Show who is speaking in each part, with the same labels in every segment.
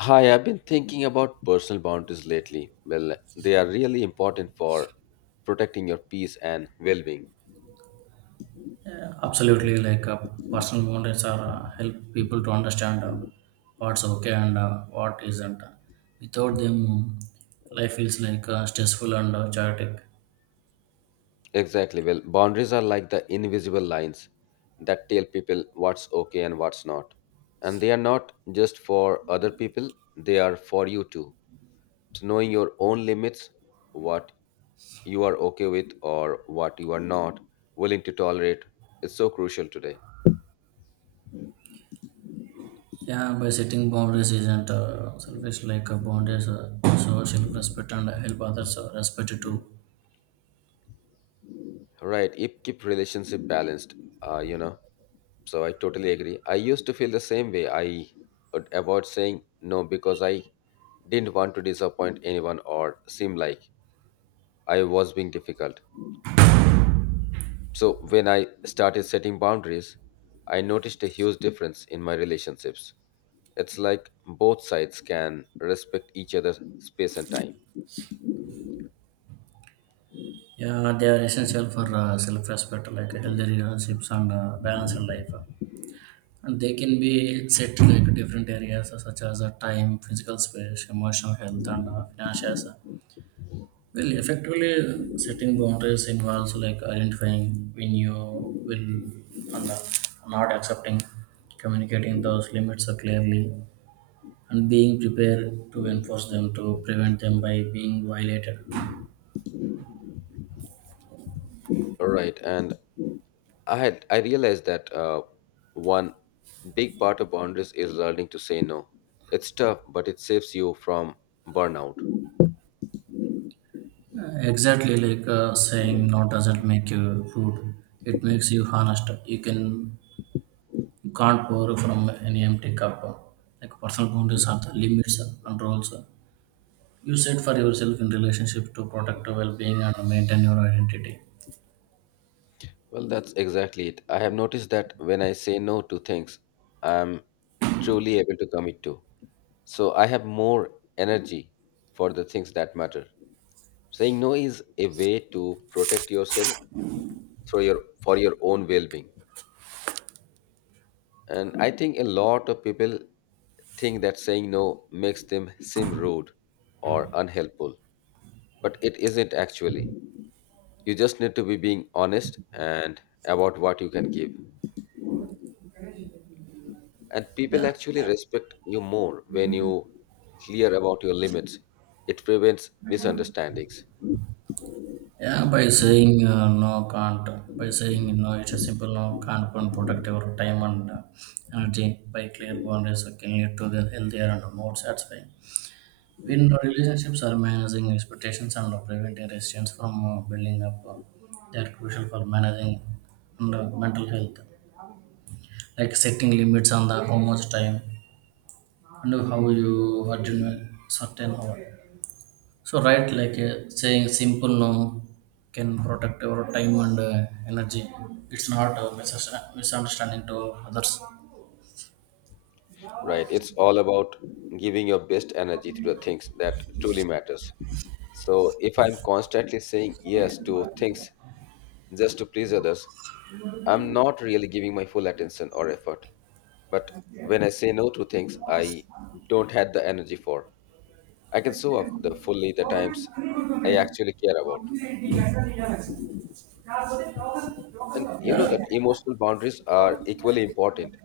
Speaker 1: Hi, I've been thinking about personal boundaries lately. Well, they are really important for protecting your peace and well being.
Speaker 2: Yeah, absolutely. Personal boundaries are help people to understand what's okay and what isn't. Without them, life feels like stressful and chaotic.
Speaker 1: Exactly. Well, boundaries are like the invisible lines that tell people what's okay and what's not. And they are not just for other people, they are for you too. It's knowing your own limits, what you are okay with or what you are not willing to tolerate, is so crucial today.
Speaker 2: Yeah, by setting boundaries isn't selfish. Boundaries, so self-respect and help others respect it too.
Speaker 1: Right, it keep relationship balanced, you know. So I totally agree. I used to feel the same way. I would avoid saying no because I didn't want to disappoint anyone or seem like I was being difficult. So when I started setting boundaries, I noticed a huge difference in my relationships. It's like both sides can respect each other's space and time.
Speaker 2: Yeah, they are essential for self-respect, like healthy relationships and balanced life. And they can be set to like different areas such as time, physical space, emotional health, and finances. Well, effectively setting boundaries involves like identifying when you will and not accepting, communicating those limits clearly, and being prepared to enforce them to prevent them by being violated. Uh,
Speaker 1: Right, and I realized that one big part of boundaries is learning to say no. It's tough, but it saves you from burnout.
Speaker 2: Exactly saying no doesn't make you rude. It makes you honest. You can't pour from an empty cup. Like personal boundaries are the limits and roles you set for yourself in relationship to protect your well-being and maintain your identity.
Speaker 1: Well, that's exactly it. I have noticed that when I say no to things, I'm truly able to commit to. So I have more energy for the things that matter. Saying no is a way to protect yourself through your for your own well-being. And I think a lot of people think that saying no makes them seem rude or unhelpful, but it isn't actually. You just need to be being honest and about what you can give. And people
Speaker 2: Yeah,
Speaker 1: actually respect you more when you clear about your limits. It prevents misunderstandings.
Speaker 2: yeah. By saying no, can't. By saying no, it's a simple no, can't and protect your time and energy. By clear boundaries, can lead to the healthier and more satisfying. In relationships, are managing expectations and preventing resistance from building up. They are crucial for managing and, mental health. Like setting limits on the how much time and how you are doing certain hour. So right, like saying simple no can protect your time and energy. It's not a misunderstanding to others.
Speaker 1: Right? It's all about giving your best energy to the things that truly matters. So if I'm constantly saying yes to things just to please others, I'm not really giving my full attention or effort. But when I say no to things I don't have the energy for, I can show off the fully the times I actually care about. And you know that emotional boundaries are equally important.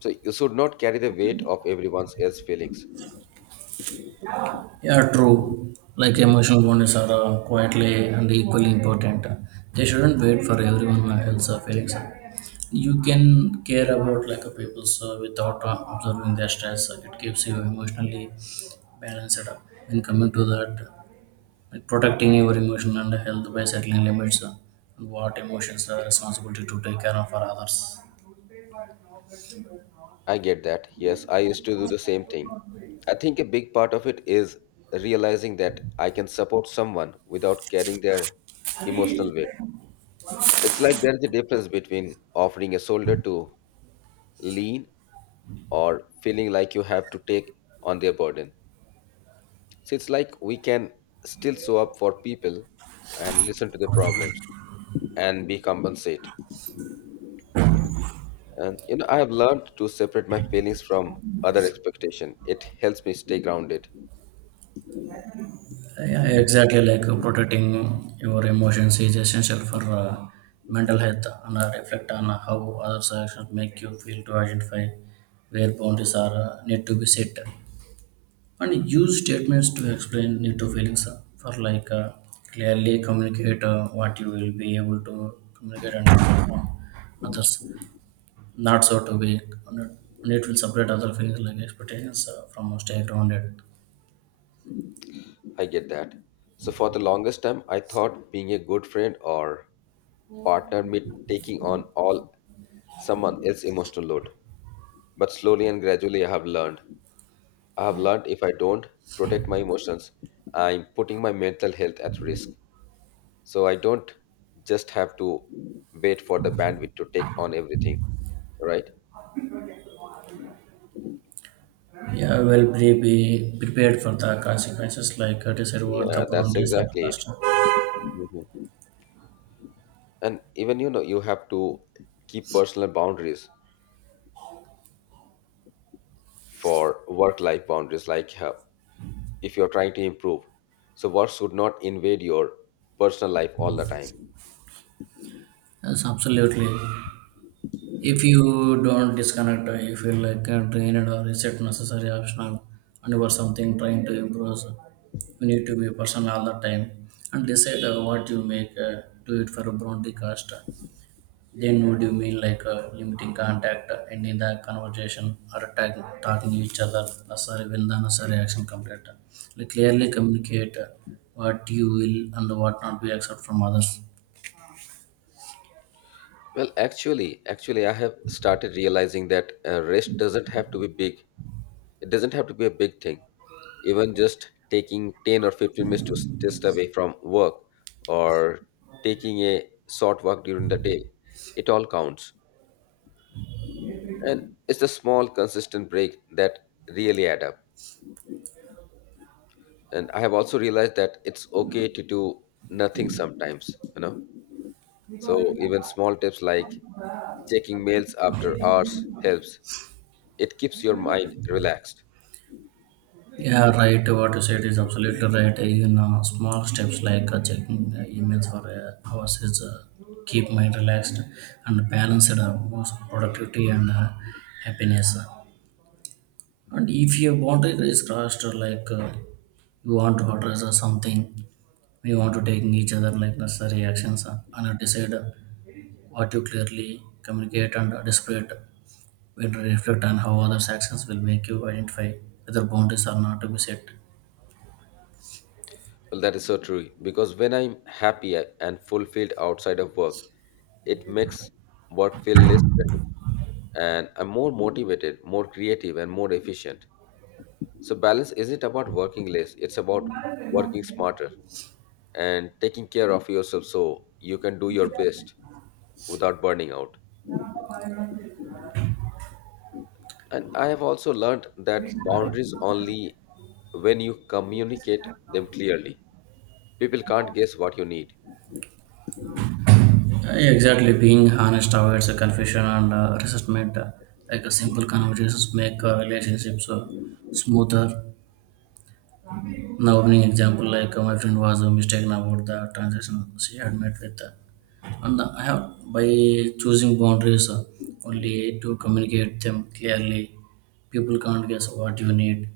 Speaker 1: So you should not carry the weight of everyone else's feelings.
Speaker 2: Yeah, true. Like emotional bonus are quietly and equally important. They shouldn't wait for everyone else's feelings. You can care about like a people's without observing their stress. It keeps you emotionally balanced. When coming to that, like protecting your emotion and health by setting limits and what emotions are responsibility to take care of for others.
Speaker 1: I get that. Yes, I used to do the same thing. I think a big part of it is realizing that I can support someone without carrying their emotional weight. It's like there's a difference between offering a shoulder to lean or feeling like you have to take on their burden. So it's like we can still show up for people and listen to their problems and be compensate. And you know, I have learned to separate my feelings from other expectation. It helps me stay grounded.
Speaker 2: Yeah, exactly. Protecting your emotions is essential for mental health, and reflect on how others' actions make you feel to identify where boundaries are need to be set, and use statements to explain need to feelings for like clearly communicate what you will be able to communicate and inform others. Not so to be, and it will separate other feelings like expectations from stay grounded.
Speaker 1: I get that. So for the longest time, I thought being a good friend or partner meant taking on all someone else's emotional load. But slowly and gradually, I have learned. I have learned if I don't protect my emotions, I'm putting my mental health at risk. So I don't just have to wait for the bandwidth to take on everything, right?
Speaker 2: Yeah, well, be prepared for the consequences, like decide what the
Speaker 1: Yeah, that's
Speaker 2: boundaries are
Speaker 1: exactly it.
Speaker 2: first.
Speaker 1: Mhm. And even you know, you have to keep personal boundaries for work life boundaries, like if you're trying to improve. So, work should not invade your personal life all the time.
Speaker 2: Yes, absolutely. If you don't disconnect, you feel like drained or reset necessary optional, and you are something trying to improve, you need to be personal all the time and decide what you make. Do it for a boundary cost. Then what do you mean like limiting contact, ending the conversation, or tag, talking each other? Necessary will the necessary action complete. Like clearly communicate what you will and what not be accept from others.
Speaker 1: Well, actually, I have started realizing that rest doesn't have to be big. It doesn't have to be a big thing. Even just taking 10 or 15 minutes to just away from work or taking a short walk during the day, it all counts. And it's the small, consistent break that really add up. And I have also realized that it's okay to do nothing sometimes, you know. So even small tips like checking mails after hours helps. It keeps your mind relaxed.
Speaker 2: Yeah, right. What you said is absolutely right. Even small steps like checking emails for hours is keep mind relaxed and balanced both productivity and happiness. And if your boundary is crossed, like you want to address or something, we want to take each other like necessary actions and decide what you clearly communicate and display. We reflect on how others' actions will make you identify whether boundaries are not to be set.
Speaker 1: Well, that is so true because when I'm happy and fulfilled outside of work, it makes work feel less draining and I'm more motivated, more creative, and more efficient. So, balance isn't about working less, it's about working smarter and taking care of yourself so you can do your best without burning out. And I have also learned that boundaries only when you communicate them clearly. People can't guess what you need.
Speaker 2: Exactly, being honest avoids confusion and resentment. Like a simple conversations make relationships smoother. Now opening example, like my friend was mistaken about the transaction she had met with, and I have by choosing boundaries only to communicate them clearly. People can't guess what you need,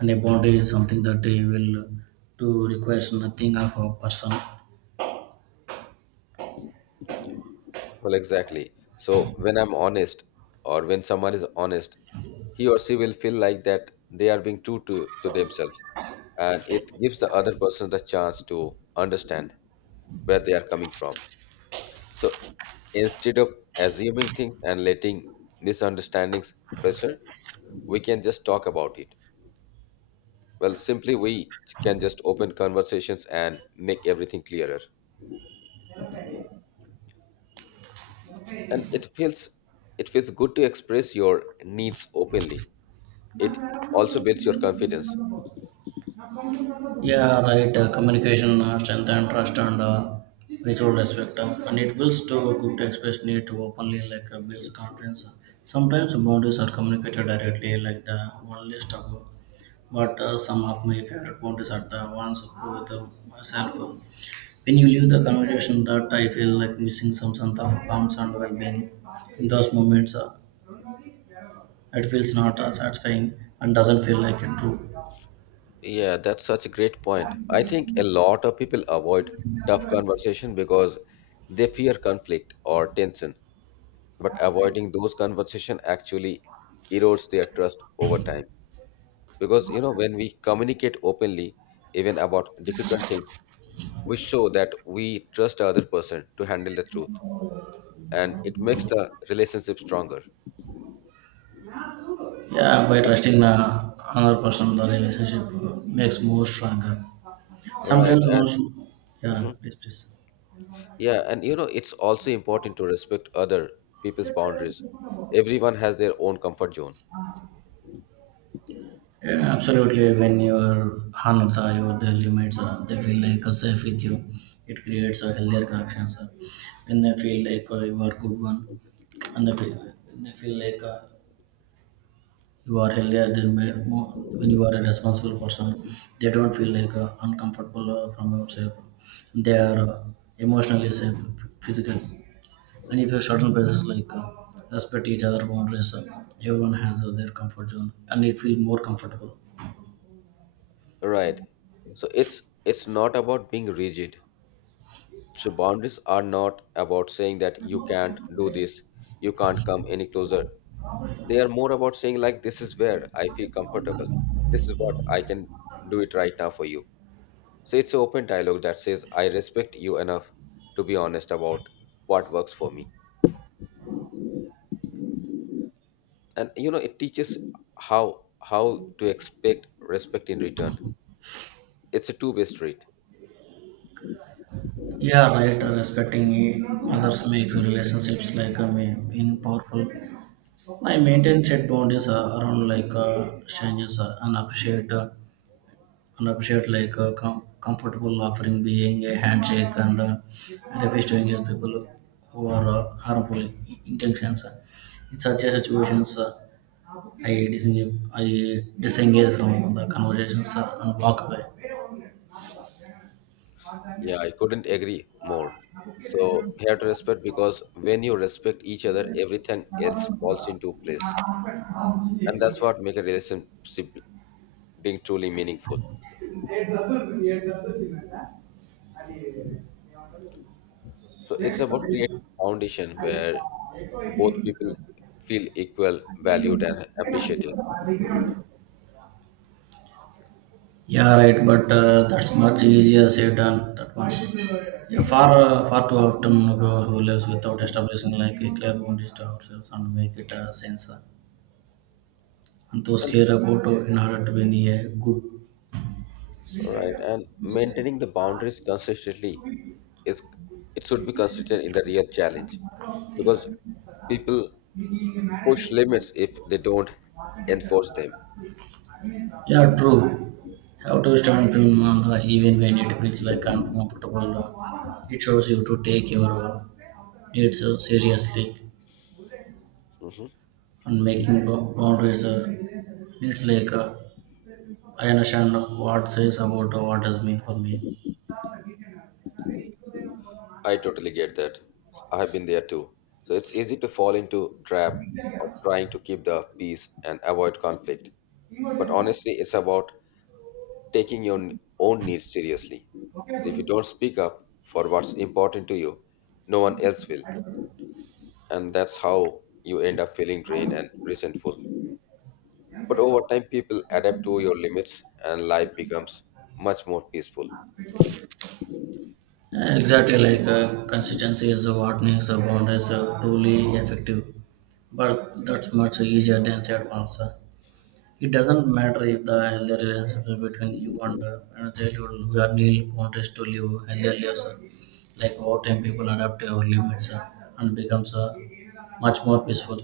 Speaker 2: and a boundary is something that they will to requires nothing of a person.
Speaker 1: Well, exactly. So when I'm honest, or when someone is honest, he or she will feel like that they are being true to themselves, and it gives the other person the chance to understand where they are coming from. So instead of assuming things and letting misunderstandings pressure, we can just talk about it. Well, simply we can just open conversations and make everything clearer. And it feels good to express your needs openly it also builds your confidence.
Speaker 2: Yeah, right. Communication, strength, and trust, and mutual respect, and it feels to good to express need to openly like builds confidence. Sometimes boundaries are communicated directly, like the one list. But some of my favorite boundaries are the ones who with myself. When you leave the conversation, that I feel like missing some sense of calm and well-being. In those moments, it feels not satisfying and doesn't feel like it true.
Speaker 1: Yeah, that's such a great point. I think a lot of people avoid tough conversation because they fear conflict or tension. But avoiding those conversation actually erodes their trust over time. Because you know, when we communicate openly, even about difficult things, we show that we trust the other person to handle the truth, and it makes the relationship stronger.
Speaker 2: Yeah, by trusting the another person, the relationship makes more stronger.
Speaker 1: All right,
Speaker 2: Sometimes, one
Speaker 1: and
Speaker 2: should, yeah,
Speaker 1: mhm.
Speaker 2: please, please.
Speaker 1: Yeah, and you know, it's also important to respect other people's boundaries. Everyone has their own comfort zone,
Speaker 2: Yeah, absolutely. When you are honor the your their limits, they feel like safe with you. It creates a healthier connection. When they feel like you are good one, and they feel like you are healthier. They made more when you are a responsible person. They don't feel like uncomfortable from yourself. They are emotionally safe, physically. And if you certain places like respect each other boundaries everyone has their comfort zone and it feels more comfortable.
Speaker 1: right? So it's not about being rigid. So boundaries are not about saying that you can't do this, you can't come any closer. They are more about saying like this is where I feel comfortable. This is what I can do it right now for you. So it's an open dialogue that says I respect you enough to be honest about what works for me. And you know it teaches how to expect respect in return. It's a two-way street.
Speaker 2: Yeah, right. Respecting others makes relationships like meaning powerful. I maintain set boundaries around like strangers and appreciate like a comfortable offering being a handshake and refuse to engage people who are harmful intentions in such a situations, I disengage. I disengage from the conversations and walk away.
Speaker 1: Yeah, I couldn't agree more. So you have to respect because when you respect each other everything else falls into place, and that's what make a relationship being truly meaningful. So it's about creating a foundation where both people feel equal valued and appreciated.
Speaker 2: Yeah, right, but that's much easier said than that one. Yeah, far too often, who lives without establishing like a clear boundaries to ourselves and make it sense. And those
Speaker 1: And
Speaker 2: Antoskera Goto inherent when a good.
Speaker 1: all right, and maintaining the boundaries consistently is it should be consistent in the real challenge because people push limits if they don't enforce them.
Speaker 2: Yeah, true. How to stand film manga even when it feels like uncomfortable. It shows you to take your needs seriously
Speaker 1: Hmm.
Speaker 2: and making boundaries. It's like I understand what says about what does mean for me.
Speaker 1: I totally get that. I have been there too. So it's easy to fall into trap of trying to keep the peace and avoid conflict. But honestly, it's about taking your own needs seriously. So if you don't speak up for what's important to you, no one else will, and that's how you end up feeling drained and resentful. But over time, people adapt to your limits, and life becomes much more peaceful.
Speaker 2: Exactly like consistency is what makes a boundaries truly effective, but that's much easier than said once. It doesn't matter if the healthy relationship between you and and a childhood who are need boundaries to live healthy lives. Like over time, people adapt to our limits and becomes much more peaceful.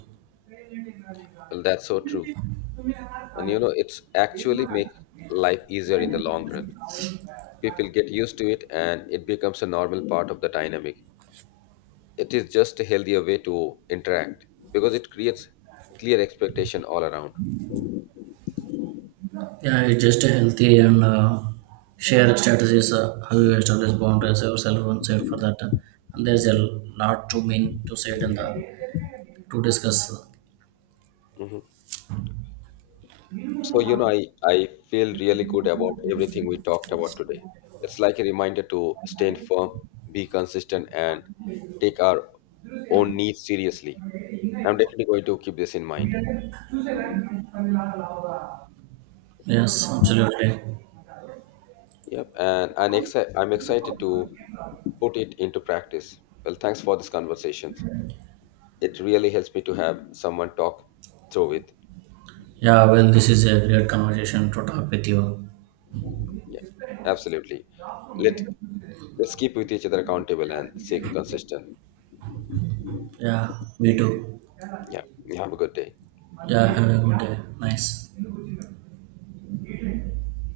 Speaker 1: Well, that's so true, and you know it's actually make life easier in the long run. People get used to it, and it becomes a normal part of the dynamic. It is just a healthier way to interact because it creates clear expectation all around.
Speaker 2: Yeah, it's just a healthy and shared strategies how you establish boundaries yourself and set for that. And there's a lot to mean to say it in the to discuss.
Speaker 1: Mhm. So, you know, I feel really good about everything we talked about today. It's like a reminder to stand firm, be consistent, and take our own needs seriously. I'm definitely going to keep this in mind.
Speaker 2: Yes, absolutely.
Speaker 1: Yep. And I'm excited to put it into practice. Well, thanks for these conversations. It really helps me to have someone talk through it.
Speaker 2: Yeah, well, this is a great conversation to talk with you.
Speaker 1: Yeah, absolutely. Let, let's keep with each other accountable and stay consistent.
Speaker 2: Yeah, me too.
Speaker 1: Yeah. Have a good day.
Speaker 2: Yeah, have a good day. Nice.